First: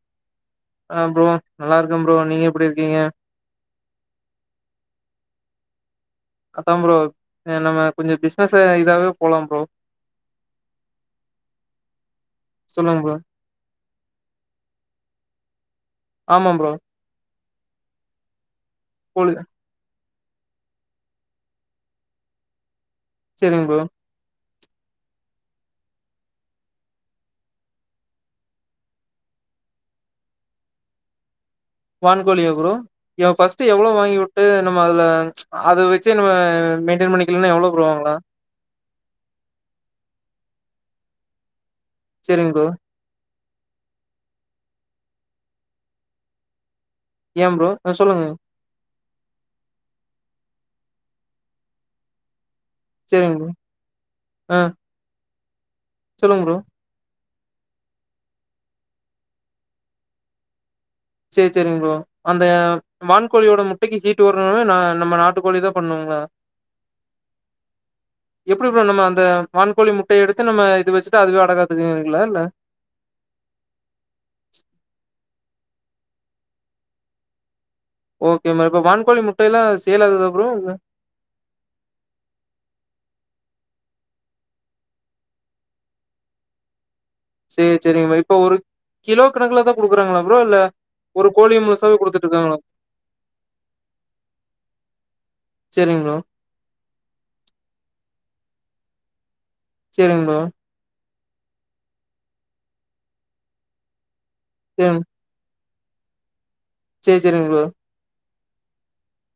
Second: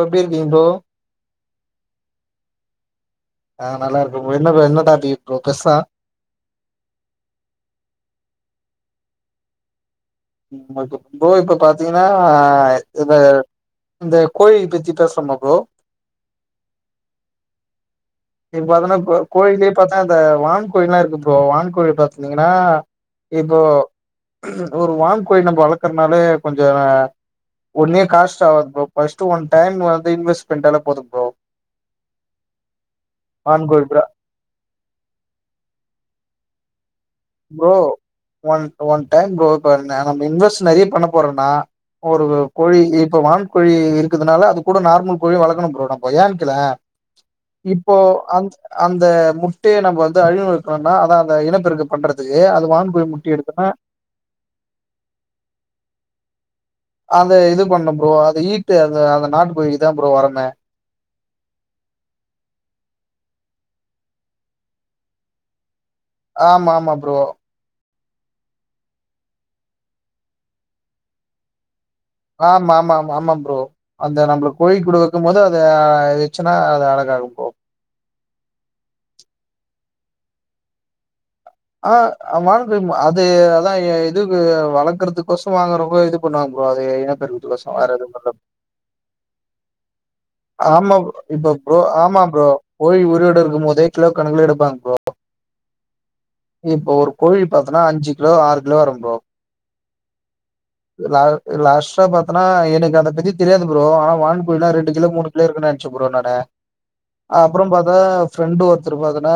எப்டியிருக்கீங்கோ. ஆ ப்ரோ நல்லா இருக்க ப்ரோ நீங்க எப்படி இருக்கீங்க. ஆஹ் நல்லா இருக்க ப்ரோ என்ன டாபிக் ப்ரோ பேசலாம் அதான் ப்ரோ நம்ம கொஞ்சம் பிஸ்னஸ் இதாவே போலாம் ப்ரோ. ப்ரோ இப்ப பாத்தீங்கன்னா சொல்லுங்க இப்ப ப்ரோ இந்த கோயில் பத்தி பேசுவமா ப்ரோ ஆமா ப்ரோ இப்ப அதன ப்ரோ கோழி கோயில பாத் இந்த வான்கோழில்லாம் இருக்கு ப்ரோ வான்கோழி பாத்திங்கன்னா இப்போ சேரிங்க ப்ரோ ஒரு வான் கோழி நம்ம வளர்க்கறனாலே கொஞ்சம் ஒன்னே காஸ்ட் ஆகாது ப்ரோ ஃபர்ஸ்ட் ஒன் டைம் வந்து இன்வெஸ்ட் பண்ட்டாலே போதும் ப்ரோ. வான் கோழியா ப்ரோ இவ பர்ஸ்ட் வான்கோழி எவ்ளோ ப்ரோ வாங்கிவுட்டு நம்ம அதுல அதா வச் சர் நம்ம மெயின்டென் பண்ணிக்கலன்னா எவ்ளோ ப்ரோ வாங்கலா ஒன் டைம் ஃபுரோ பன்ன நம்ம இன்வெஸ்ட் நிறய பண்ண போறோம்னா ஒரு சேரிங்க ப்ரோ கோழி இப்ப வான் கோழி இருக்குதுனால அது கூட நார்மல் கோழி வளர்க்கணும் ப்ரோ நம்ம ஏன்னுகேளேன் ஏ ப்ரோ ஆ இப்போ சொல்லுங்க அந் அந்த முட்டைய நம்ம வந்து [unintelligible] அதான் அதான் அந்த இனப்பெருக்க பண்றதுக்கு வான்கோழி முட்டை சேரிங்க ப்ரோ எடுத்தன்னா சொல்லுங் ப்ரோ அதந்த இது பண்ணும் ப்ரோ அதை ஈட்டு அந்த அந்த நாட்டு போயிதான் ப்ரோ வரனு செரி சேரிங்க ஃப்ரோ அந்த வான்கோழியோட முட்டைக்கு ஹீட் வரணமே நம்ம நாட்டு கோழி தான் ஆமா ஆமா ப்ரோ எப்படி ஃப்ரோ நம்ம அந்த வான்கோழி முட்டையை எடுத்து நம்ம இது வச்சுட்டு அதுவே அடகாத்து ஆமா ஆமா ஆமா ஆமாம் ப்ரோ அந்த நம்மளை கோழி கூட வக்கும் போது [unintelligible] வசுன்னா அது அடகாகும் ப்ரோ ஓகே இப்ப வான்கோழி முட்டை எல்லாம் சேல்லாகுதா ஃப்ரோ இல்ல ஆஹ் வாங்க அது அதான் இதுக்கு வளர்க்கறதுக்கசம் வாங்க ரொம்ப இது பண்ணுவாங்க கும் அது என சேரி சேரிங்கம்மா இப்ப ஒரு கிலோ கணக்குல தான் கொடுக்குறாங்களா ஆமா இப்ப ப்ரோ ஆமா ப்ரோ குடுத்துட்டுருக்காங்களா? கோழி உயிரோடஎடுக்கும் போதே கிலோ கணக்கல எடுப்பாங்க ப்ரோ சரிங்க ப்ரோ, இப்ப ஒரு கோழி பாத்தனா அஞ்சு கிலோ ஆறு கிலோ வரும் ப்ரோ செரிங்க ப்ரோ லாஸ் லாஸ்ட்டா பாத்தனா எனக்கு அத பத்தி தெரியாது ப்ரோ ஆனா வான்கோழி சரிங் ஃப்ரிட்ஜ்ல மூணு ப்ளேயர் ருக்னே சுப்ரனோட சரி, சரிங்க ப்ரோ. அப்ரோ பாத்தா ஃப்ரெண்டு் ஒருத்தர் பாத்தன்னா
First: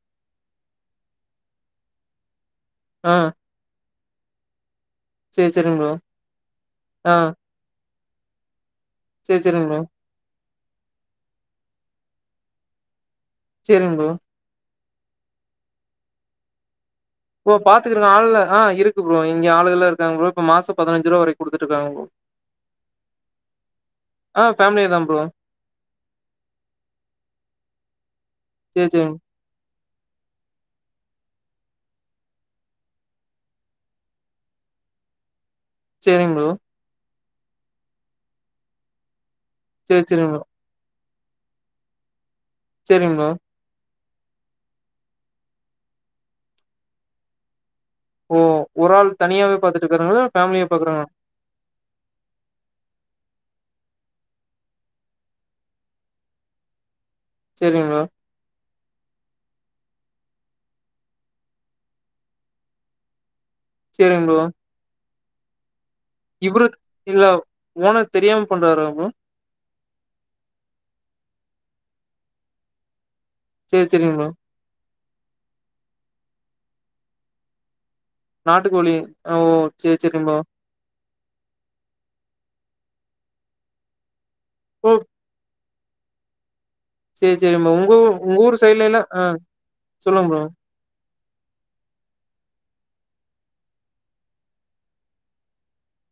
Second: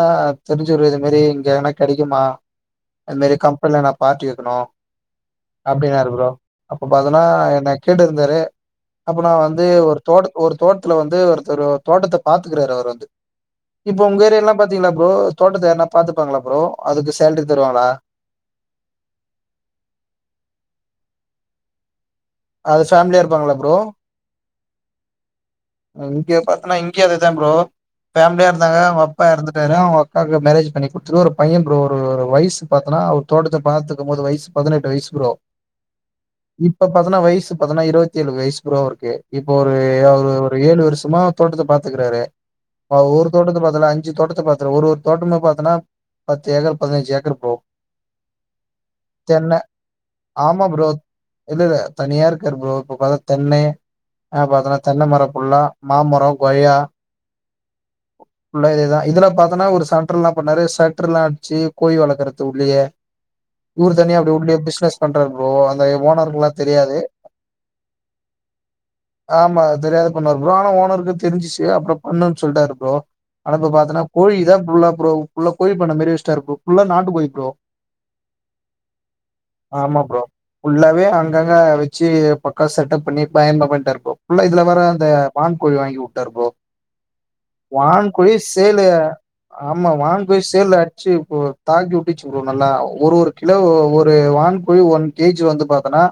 தெரிஞ்சிவ்ரு இது மேரி இங்க என்னா கெடைக்குமா ஆ, இத் மேரி கம்பன்லா நாப் பார்ட்டி இருக்ணோ சரி, சரிங்க அப்டின்னாரு ப்ரோ அப்ப ஆ, பாத்தன்னா என்க் கேட்டு இருந்தாரு அப்ப நா சரி, வந்து சரிங்க ப்ரோ, ஒரு தோட்டக் ஒரு தோட்த்ல வந்து ஒருத்தர் தோட்டத்த பாத்துக்றாரு அவர் வந்து சரிங்க இப்போ ப்ரோ. உங்க ஏரியா லாம் பாத் த்தீங்ளா ப்ரோ தோட்டத்த யார்னா பாத்துப்பாங்ளா ப்ரோ அதுக்கு சேலரி இப்போ தருவாங்களா? பாத்ரிக்க ஆளு இல்ல ஆ இருக்கு ப்ரோ இங்க ஆளுகள்ல இருக்காங்க ப்ரோ இப்ப மாஸம் பதிதினஞ்சு ரூபா வரைக்கும் குடுத்துட்ருக்காங்க ப்ரோ அது ஃபேம்லியா இருப்பாங்ளா ப்ரோ ஆ ஃபேம்லி தான் ப்ரோ இங்க பாத்தன்னா இங்கியும் அதுதான் ப்ரோ ஃபேம்லியா இருந்தாங்க சரி, அவ்ங்க சரிங் அப்பா எறந்துட்டாரா அக்காக்கு மேரேஜ் பண்ணி குட்த்ருவோ அந்த பையன் ப்ரோ ஒரு வய்ஸ் பாத்தன்னா ஒரு தோட்டத்த பாத்துக்கும் போது வய்ஸ் பதனெட்டு வய்ஸ் ப்ரோ சரிங்க ப்ரோ, இப்ப பாத்தனா வய்ஸ் வய்ஸ் பாத்னா இருவத்தி ஏழு வெய்ஸ் ப்ரோ அவ்ருக்கு இப்போ ஒரு சரி, சரிங்க ப்ரோ, ஏதாவ்து இவரு சும்மாவ தோட்த்த பாத்துக்றாரு சரிங்க ஒரு ப்ரோ. தோட்டத பாத்தல அஞ் அஞ்சு தோட்டத்த பாத்ரு ஒரு ஒரு தோட்டமா பாத்தனா பத்து ஏக்கர் பதினஞ்சி ஏக்கர் போவு ஓ! ஒரு ஆள் தனியாவே தென்ன பாத்துட்டுருக்காருங்களா? ஆமா ஃபேமிலியா ப்ரோ பாக்குறாங்களா? இல்லல்ல தனியாருக்கார் ப்ரோ இப்போ பா தென்னெ அப்ப அதனா தென்ன மரம் ஃபுல்லா மா மரோ கொய்யா செரிங் ப்ரோ ஃபுல்லா இதேதா இதுலாம் பாத்தனா ஒரு சென்ட்ர்ல என்ன பண்ணாரு செட்ருலா அடிச்சி கோழி வளக்றது உள்ளியே இவ்ரு தனியா சரிங்க அப்டி ப்ரோ. உட்டுட்டு பிசினஸ் பண்றாரு ப்ரோ இது ஓனருக்லா இவரு தெரியாது இல்ல ஓனர் தெரியாம பண்றாரா ப்ரோ? ஆமா தெரியாது ப்ரோ ஆனா ஓனர்க்கு தெரிஞ்சிச்சி அப்றோ பண்ணுன் சொல்ட்டாரு ப்ரோ ஆனா இப்ப சேரி பாத்தன்னா சேரிங்க ப்ரோ. கோழிதா ஃபுல்லா ப்ரோ உள்ள கோழி பண்ண மேரி வெச்டார் ப்ரோ ஃபுல்லா நாட்டு கோழி ப்ரோ நாட்டுக்கோழி ஓ சேரி சேரிம்போ ங்கங்க வச்சி பக்கா செட்டப் பண்ணி பயமா பண்டார் ப்ரோ ஃபுல்லா இதுல வர ஓ! இந்த வான்கோழி வாங்கி உட்டாரு ப்ரோ சேரி சேரிங்க ப்ரோ. உங்க ஊ வான் கோழி உங்க ஊர் சேலு சைட்லலாம் ஆ ஆமா வான் சொல்லுங்க ப்ரோ. கோழி சேல்ல ஆ ச்சி ஓ தாக்கி உட்டுச்சி ப்ரோ நல்லா ஒரு ஒரு கிலோ ஒவ்வொரு வான்கோழி ஒன் கே ஜி வந்து பாத்தொனா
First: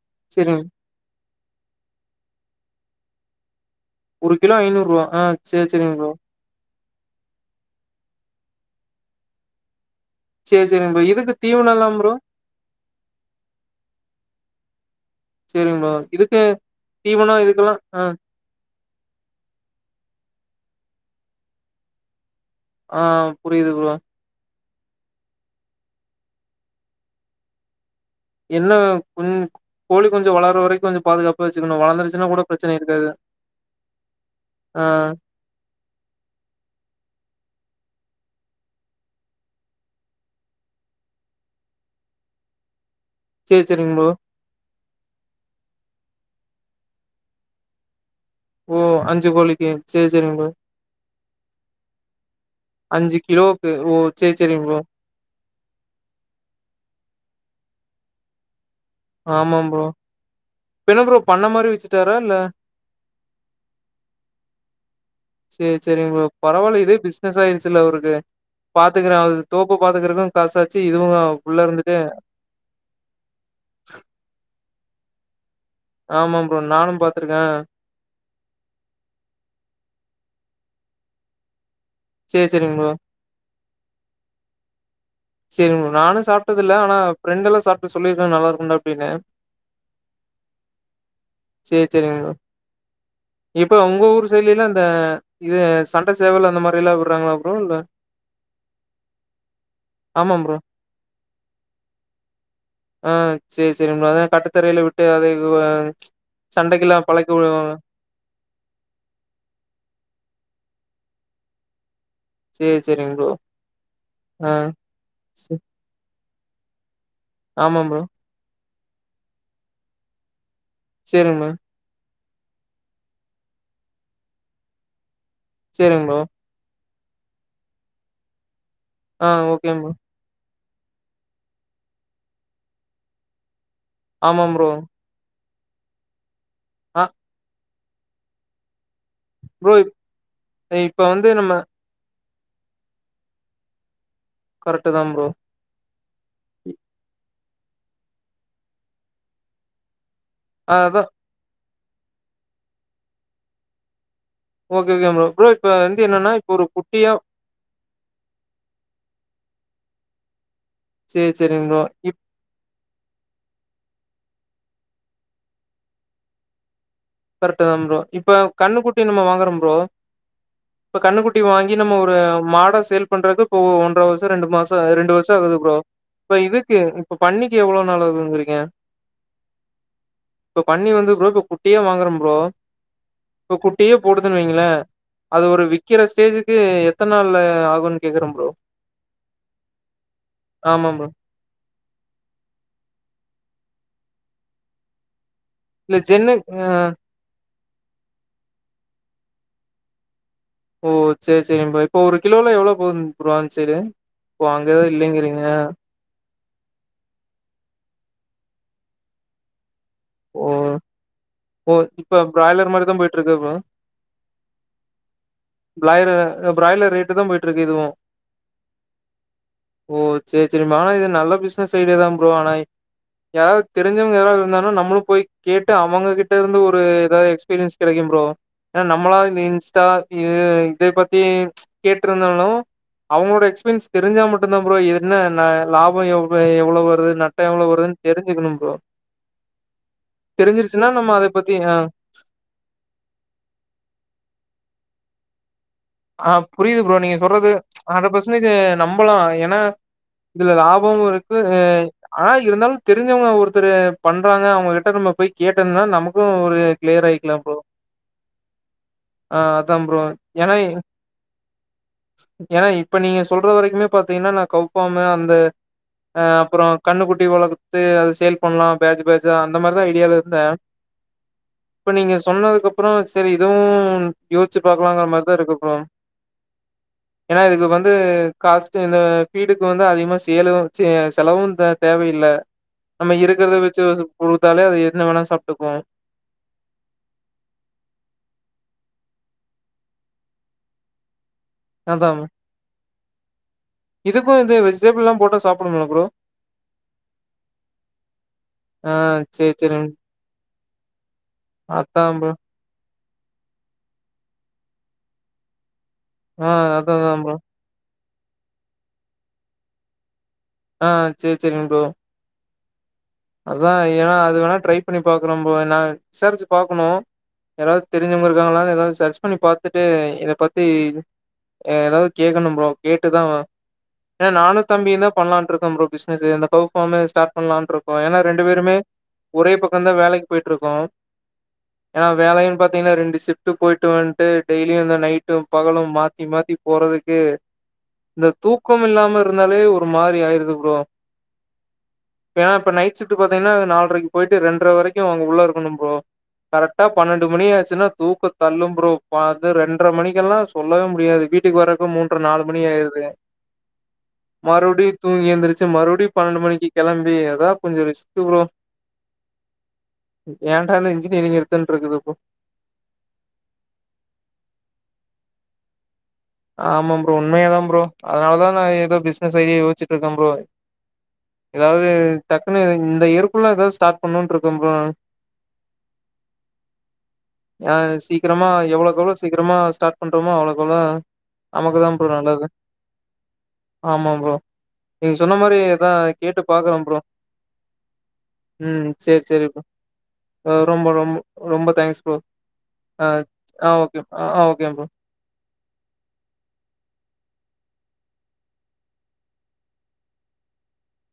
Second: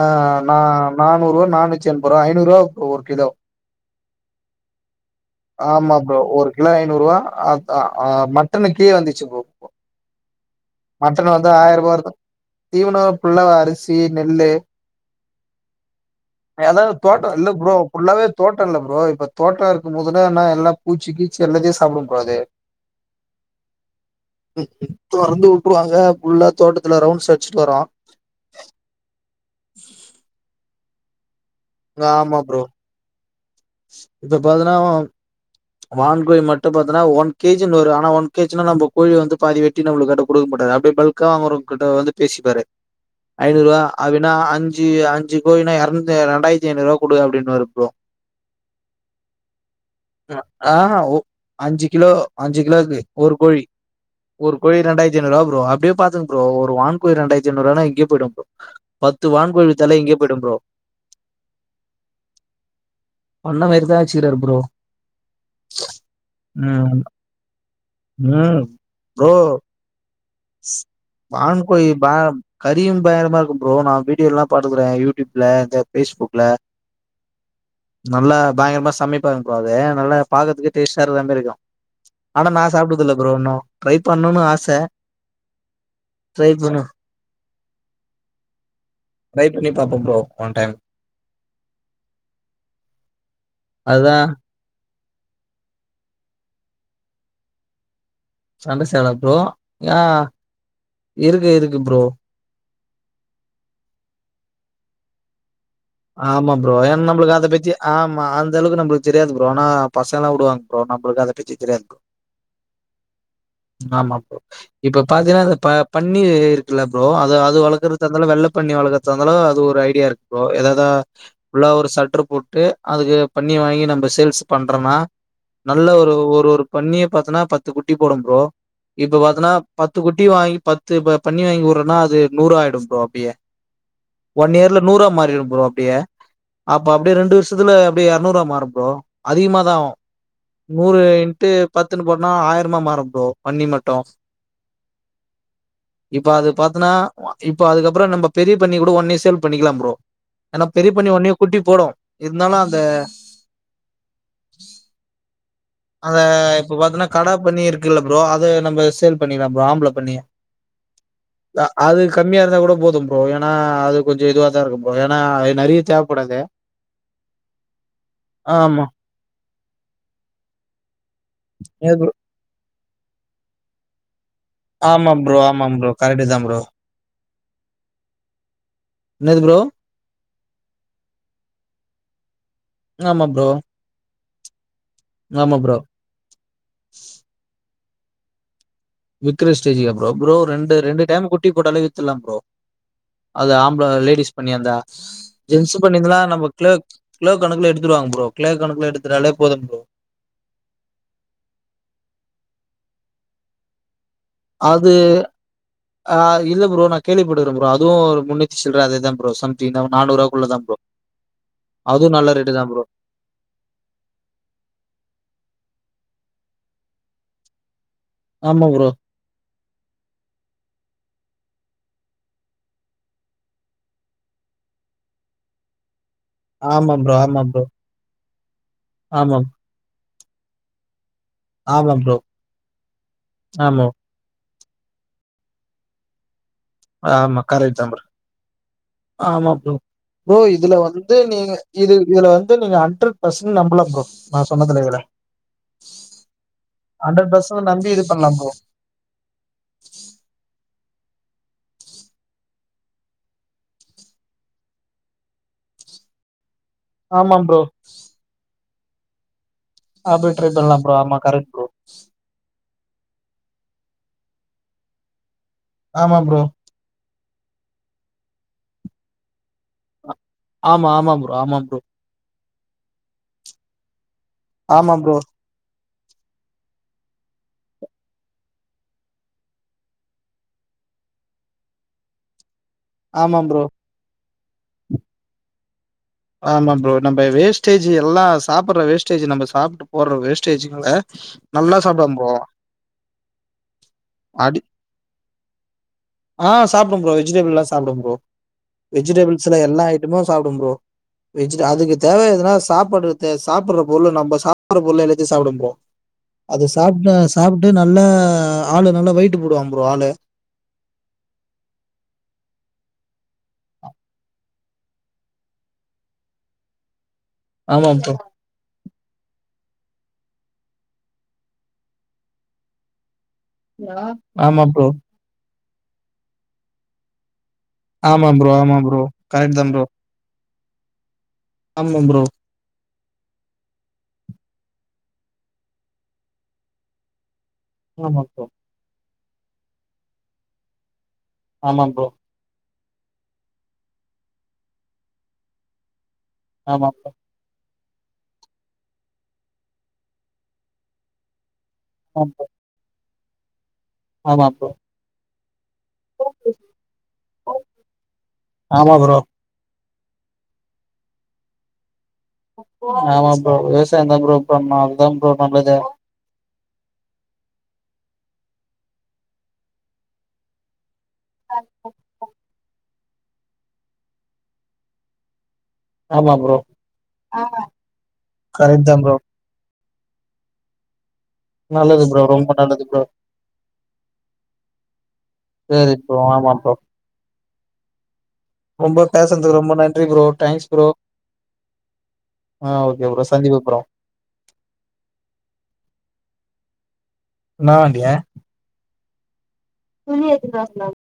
ஆ நா சரிங்க. நா முன்னூறுவா நானூச்சி எம்பருவா ஐநூறுவா ஒவ்வொர் கிலோ ஒரு கிலோ ஐநூறுவா ஆ சேர் சேரிங்க ப்ரோ நூறுவா அப் அ அ மட்டனுக்கே வந்துச்சி ப்ரோ சேரி சேரிங்க ப்ரோ. இதுக்கு மட்டன் வந்து ஆய்ருபா தீவனம்லாம் இருக்கு ப்ரோ? தீவனொ ஃபுல்லா அரிசி நெல்லு சேரிவ் ப்ரோ இதுக்கு அதாவது தீவனொ தோட்டம் இல்ல இதுக் ப்ரோ ஃபுல்லாவே தோட்டொ இல்ல ப்ரோ இப்ப தோட்டொ இருக்கும் போதுலா என்ன ல்லா பூச்சி கீச்சி எல்லாத்தியு சாப்டும் ப்ரோ அது ஆ புரியிது ப்ரோ தொறந்து உட்ருவாங்க ஃபுல்லா தோட்டத்துல ரவுண்ட்ஸ் அட்ச்சிட்டு வரு என்ன பாதுகாப் பா வெச்சுக்கணு வளந்துருச்சுன்னா ஆமா கூட ப்ரோ ப்ரச்சன இருக்காது இப்ப பாதினா ஆ வான் கோழி மட்டு பாத்தன்னா ஒன் கேஜி நூறு அ ஆனா ஒன் கேச்சுனா நம்ப கோழிய வந்து பாதி வெட்டி நம்ளுக்காண்ட குடுக்க மாட்டாரு அப்டே பல்க்கா வாங்குறவ் கிட்ட வந்து பேசிப்பாரு சேரி ஐநூறுவா சேரிங்க ப்ரோ. அப்பின்னா அஞ்சு அஞ்சு கோழினா எர்னுத் ரெண்டாயித்தி ஐநூறுவா குடு அப்டின்னுவாரு ப்ரோ ஓ! கோழிக்கு. சேரி சேரிங்க ப்ரோ. ஆஹ் அஞ்சு கிலோ அஞ்சு கிலோக்கு ஒரு கோழி கிலோவுக்கு ஓ! சேரி ஒரு சேரிங்க ப்ரோ. கோழி ரெண்டாயிரத்தி ஐநறு ரூபா ப்ரோ அப்படியே பாத்துங்க ப்ரோ ஒரு வான் கோழி ரெண்டாயிரத் [unintelligible] ஆமாம் ப்ரோ இப்ப என்ன ப்ரோ பண்ண மாரி விச்சுட்டாரா இல்ல பண்ண மாரிதா வச்சுக்கிறரு ப்ரோ சேரி சேரிங் ப்ரோ பரவாயில்ல இதே ம் பிசினஸ் ஆயிருச்சுல்ல அவருக்கு பாத்துக்கற அது தோப்ப பாத்துக்கறக்கும் வான் கோழி [unintelligible] கரியும் பயங்கரமா இருக்கும் ப்ரோ நா வீட்டுக்கு எல்லாம் பாத்துக்கற யூடுயூப் இல்ல இந்த ஆமா பேஸ்புக்ல ப்ரோ நானு பாத்துருக்கே நல்லா பயங்கரமா சமைப்பாங்க ப்ரோ அத நல்லா பாக்கறதுக்கு டேஸ்ட் ஆஹ் இருக்கறமாரி இருக்கும் சேரி ஆனா நா சேரிங்க சாப்பிடுதுல்ல ப்ரோ ஒன்னோ ட்ரை பண்ணணுன்னு ஆசை சரி நானு சாப்பிட்டதுல்ல ஆனா ஃரெண்டெல்லா சாப் சொல்லிருக்கங் நல்லா இருக்கும்ண்டா [unintelligible] ட்ரை பண்ணி பாப்போ ப்ரோ ஒன் டைம் சேரி சேரிங் ப்ரோ இப்ப உங்க அதுதா ஊர் சைடுலல்ல அந்த இது சண்டை சேவல் அந்த மாரி எல்லாம் விடுறாங்களா ப்ரோ இல்ல சண்டை சேலஅ ப்ரோ ஆஹ் ஆமா ப்ரோ இருக்கு இருக்கு ப்ரோ ஆஹ் சேரி சேரிங் ப்ரோ அதா கட்டத்தறையில விட்டு அதை ஆமா புரோ சண்டைக்கெல்லா ஏன் பழக்கி நம்மளுக்கு அதை பத்தி விடுவாங்க ஆமா அந்த அளவுக்கு நம்மளுக்கு தெரியாது புரோ ஆனா பசங்க உடுவாங் ப்ரோ நம்மளுக்கு அத பதி தெரியாது சேரி சேரிங்க ப்ரோ ஆமாப்போ ஆ இப்ப பாத்தீங்கன்னா இந்த ப பண் [unintelligible] இருக்கல ப்ரோ அது அது ஆமா ப்ரோ வளர்க்கறதுந்தாலு வெள்ள பண்ணி வளர்க்க த இருந்தாலும் அது ஒரு ஐடியா இருக்கும் ப்ரோ ஏதாவது இத சேரிங்க ப்ரோ உள்ள ஒரு சற்று போட்டு அதுக்கு பண்ணி வாங்கி நம்ம சேல்ஸ் பண்றம்னா நல்ல சேரிங்க ஒரு ப்ரோ ஒரு ஒரு பண்ணிய பாத்தனா பத்து குட்டி போடும் ப்ரோ இப்ப ஆ பாத்தன்னா ஓகே ப்ரோ. பத்து குட்டி வாங்கி பத் பத்து ப பண்ணி வாங்கி விடுறேன்னா அது நூறுா ஆயிடும் ப்ரோ அப்படியே ஆமா ஒன் ப்ரோ. இயர்ல நூறா மாறிரும் ப்ரோ அப்படியா அப்ப ஆ அப்படியே ரெண்டு வருஷத்துல அப்டியே எரநூறா மாறும் ப்ரோ அதிகமாதா ப்ரோ ஆவும் நூறு இப்ப வந்து இன்ட்டு நம்ம பத்துன்னு போ னா ஆயரமா மாறும் ப்ரோ பண்ணி மட்டு கரெக்ட்டு தான் ப்ரோ. இப்ப அது பாத்தன்னா இப்போ அதுக்கப்புற நம்ம பெரிய பன்னி கூட ஒடனே சேல் பண்ணிக்கலாம் ப்ரோ ஏன்னா பெரிய அதான் பன்னி ஒன்னே குட்டி போடும் இருந்தாலு அந்த ஓகே ஓகே ப்ரோ ப்ரோ இப்ப வந்து அத என்னன்னா, ஒரு இப்ப பாத்தீன்னா குட்டியா கடா பன்னி இருக்குல்ல ப்ரோ அத நம்ம சேல் பண்ணிடலாம் ப்ரோ ஆம்பள பன்னிய சரி சரிங்க ப்ரோ. அது இப் கம்மியா இருந்தா கூட போதும் ப்ரோ ஏன்னா அது கொஞ்சம் இதுவா தா இருக்கும் ப்ரோ ஏன்னா அது நறைய தேவப்படாது கரெக்ட்தா ப்ரோ இப்ப கண்ணு ஆமா குட்டி நம்ம வாங்குறம் ப்ரோ இப்ப கண்ணுக்குட்டி வாங்கி எது நம்ம ப்ரோ ஒரு மாட சேல் பண்றதுக்கிப்போ ஒன்ற வருஷ ரெண்டு மாசொ ஆமா ரெண்டு வருஷொ ஆகுது ஆமா ப்ரோ கரெக்ட் இப்ப தா ப்ரோ இதுக்கு இப்ப பன்னிக்கு எவ்ளவு நாளாகுதுங்கிறீங்க என்னது ப்ரோ இப்ப பன்னி வந்து [unintelligible] குட்டியா வாங்கற ப்ரோ ஆமா ப்ரோ இப்ப குட்டியே போடுதுன்னு வைங்களே அது ஆமா ஒரு ப்ரோ விக்கற ஸ்டேஜுக்கு எத்தன் நாள் ஆகுன் கேக்குறம் ப்ரோ விக்கற ஸ்டேஜிகா ப்ரோ ப்ரோ ரெண்டு ஆமா ரெண்டு ப்ரோ. டைம் குட்டி போட்டாலே வித்தர்லா ப்ரோ அது ஆம்பள லேடிஸ் பண்ணியாருந்தா ஜென்ஸு இல்ல பண்ணீங்களா ஜென்னு நம்ம கிலோ கிலோ கணக்குல எடு வித்துருவாங்க ப்ரோ கிலோ கணக்குல எடுத்துட்டாலே போதும் ப்ரோ ஓ சேரி சேரிம்பா இப்போ ஒரு கிலோலா எவ்வளவு போகும் ப்ரோ அந்சைடு ப்போ அங்கேதோ அது இல்லேங்கிறீங்க ஆ இல்ல ப்ரோ நான் கேள்விப்பட்டுக்கறே ப்ரோ அதுவு ஒரு முன்னூத்திச் சில்ற அதேதா ப்ரோ சம்திங்தா ஓ நானூறுவாக்குள்ளதா ப்ரோ ஓ அதுவு இப்ப நல்ல ரேட்டு தா பிராய்லர் ப்ரோ மாரிதா போய்டுருக்கா ப்ரோ பிலாய்லர் பிராய்லர் ரேட்டு தா போயிட்டுருக்கு இதுவு ஆமா ப்ரோ ஓ சேரி சேரி மானா இது நல்ல பிஸ் இந்த சைடுதா ப்ரோ ஆனாய் யாராவது தெரிஞ்சவங்க யாராது இருந்தானா நம்மளும் போய் கேட்டு அவங்க கிட் ட்ட இருந்து ஒரு ஆமா ப்ரோ ஏதோ ஆமா ப்ரோ எக்ஸ்பீரியன்ஸ் கெடைக்கு ப்ரோ ஏனா நம்மளா ஆமா இந்த இன்ஸ்டா இ இதே பத் தி ஆமா ப்ரோ கேட்ருந்தாலு அவங்களோட எக்ஸ்பீரியன்ஸ் ஆமா தெரிஞ்சா மட் ட்டுந்தா ப்ரோ என்ன ந லாபம் எவ் அ எவ்ளவு வருது ஆமா நட்டோ எவ்ளவு கரெக்ட் தா வருதுன்னு ப்ரோ தெரிஞ்சுக்கணு ப்ரோ ஆமா ப்ரோ ப்ரோ இதுல தெரிஞ்சிருச்சுன்னா நம்ம வந்து அத நீங்க பத்தி ஆ இது இதுல வந்து நீங்க ஹண்ட்ரட் பர்சன்ட் நம்பலா ப்ரோ நா சொன்னதுல இதுல ஆ புரியுது ப்ரோ நீங்க ஹண்ட்ரட் சொல்றது பர்சன்ட் நம்பி இது ஹண்ட்ரட் பண்ணலா பர்சன்டேஜ் ப்ரோ நம்பலா ஏனா இதுல லா போ இருக்கு ஆனா இருந்தாலு தெரிஞ்சவங்க ஒருத்தரு பண்றாங்க அவங்ககிட்ட நம்ம போய் கேட்டனா நமக்கு ஒரு ஆமாம் ப்ரோ அ தா ப்ரோ அப்டி ட்ரை ஏனா பண்ணலா ஆமா கரெக்ட் ப்ரோ இப்ப நீங்க சொல்ற வரைக்குமே பாத்தீங்கன்னா நா கவுப்பாமதா வந்து ஆமா அ ப்ரோ அப்புறோ கண்ணுக்கு இவுளோ குத்து அது சேல் பண்லா பேஜ் பேஜா இந்த மாரிதா ஐடியால இருந்தே ஆமா ஆமா ப்ரோ ஆமா ப்ரோ இப்ப நீங்க சொன்ன அப்புறோ சரி இதுவு யோச்சு ஆமா பாக்கலாங்கற ப்ரோ மாரிதா இருக்கு ஏன்னா இதுக்கு வந்து காஸ்டு இந்த வீடுக்கு வந்து அதிகமா சேலு ச்சீ செலவு தே தேவையில்ல நம்ம ஆமா இருக்கிறத ப்ரோ வச்சு கொடுத்தாலே அது என்ன வேணாலும் சாப்ட்டுக்கும் ஆமா ப்ரோ நம்ம வேஸ்டேஜ் எல்லாம் சாப்பிடுற வேஸ்டேஜ் நம்ம சாப்ட்டு போடுற வேஸ்டேஜ்ங்கல அதா இது போக வந்து வெஜிடபிள் எல்லாம் போட்டா சாப்புடனும் ஆஹ் சாப்பிடும் புரோ வெஜிடபிள் எல்லாம் சாப்பிடும் புரோ ஆ சேரி வெஜிடபிள்ஸ்ல எல்லா சேரிங் ஐட்டமும் சாப்டும் புரோ அதுக்கு அதா தேவ ப்ரோ எதுனா சாப்பிடுற இந்த சாப்பற பொருள் நம்ம சாப்டுற பொருள் எல்லாத்தையும் சாப்டும் புரோ ஆ அது அததா சாப்டா ப்ரோ சாப்புட்டு நான் நல்ல ஆளு நல்லா வெயிட்டு போடுவம்புரோ ஆளு ஆஹ் செரி செரி புரோ அதான் ஏன்னா அது வேணா ட்ரை பண்ணி பாக்கறோம் புரோ நான் விசாரிச்சு பாக்கணும் ஏதாவது ஆமா ப்ரோ தெரிஞ்சவயிருக்காங்களா ஏதாவது விசரிச்சு பண்ணி பார்த்துட்டு இதை பத்தி ஏதாவது கேக்கணும் புரோ கேட்டுதான் ஏ ஆமா நானும் ப்ரோ தம்பி தான் பண்ணலாண்டுருக் ஆம் ப்ரோ பிஸ்னஸ்ஸு [unintelligible] ஸ்ட் பண்லானு இரு ஒ ஏன்னா ஆமா ரெண்டு ப்ரோ பேருமே ஆமா ப்ரோ ஒரே கரெக்ட் தா ப்ரோ பக்கம் தான் வேலைக்கு போயிட்டு டிருக்கோம் ஆமா ஏன்னா ப்ரோ வேலைன்னு பாத்தீங்கன்னா ரெண்டு ஷிஃப்ட்டு போயிட்டுவன்ட்டு டெய்லியும் இந்த நைட்டும் பகலும் மாத்தி மாத்தி போறதுக்கு ஆமா இந்த ப்ரோ தூக்கம் இல்லாமல் இருந்தாலே ஒரு மாறி ஆயிருது ப்ரோ ஆமா ப்ரோ ஏன்னா இப்ப நைட் ஷிப்ட் பாத்தீங்கன்னா நால்ரைய்க்கு போயிட்டு ரென்ற வரைக்கும் அங்க உள்ள இருக்கணும் ப்ரோ கரெக்டா ஆமா பன்னெண்டு மணி ஆச்சுன்னா தூக்க தள்ளும் ப்ரோ பாத்த ரென்ற மணிக்கெல்லா சொல்லவே முடியாது வீட் வீட்டுக்கு வரக்கு மூன்ற ப்ரோ நாலுமணி ஆயிருது ஆமா ப்ரோ மறுவுடி தூங்கி எந்திருச் ச்சு மறுபடி பன்னெண்டு மணிக்கு கிளம்பி ஏதா கொஞ்சோ ரெஸ்ட் ப்ரோ ஆமா ப்ரோ உ ஏன்டா இந்த இன்ஜீனியரிங் எடுத்தன்ட்டு இருக்குது ப்ரோ [unintelligible] ஆமா ப்ரோ விவசாய தான் ப்ரோ பண்ணும் அதுதான் ப்ரோ நல்லது ஆமாம் ப்ரோ உண்மையா தா ப்ரோ அதனாலதான் நான் ஏதோ பிசினஸ் ஐடியா யோச்சிட்டு இருக்கே ப்ரோ ஏதாவது டக்குனு [unintelligible] இந்த இயர்குள்ள எதாவது ஸ்டார்ட் பண்ணும்னுன்டு இருக்கே ப்ரோ நானு ஆமா ப்ரோ ஆ சீக்கிரமா கரெக்ட் எவ்ளோக்கு தான் எவ்ளோ ப்ரோ சீக்கிரமா ஸ்டார்ட் பண்றோமோ அவ்ளோக்கு அவ்ளோ நமக்குதா ப்ரோ நல்லது ஆமா ப்ரோ நீங்க சொன்ன மாறி ஏதா சரி ப்ரோ கேட்டு ஆமா பாக்கறோம் ப்ரோ ம் ரொம்ப சேரி சேரி பேசுனதுக்கு ப்ரோ ரொம்ப நன்றி ப்ரோ ஆ தேங்க்ஸ் ப்ரோ ரொம்ப ரொம்போ ரொம்ப தேங்க்ஸ் ப்ரோ ஆ ஓகே ப்ரோ சந்திப்பு ஆ ப்ரோ ஓகே ஆ ஓகே ப்ரோ என்ன பண்டிறிங்க துணி எடுத் [unintelligible]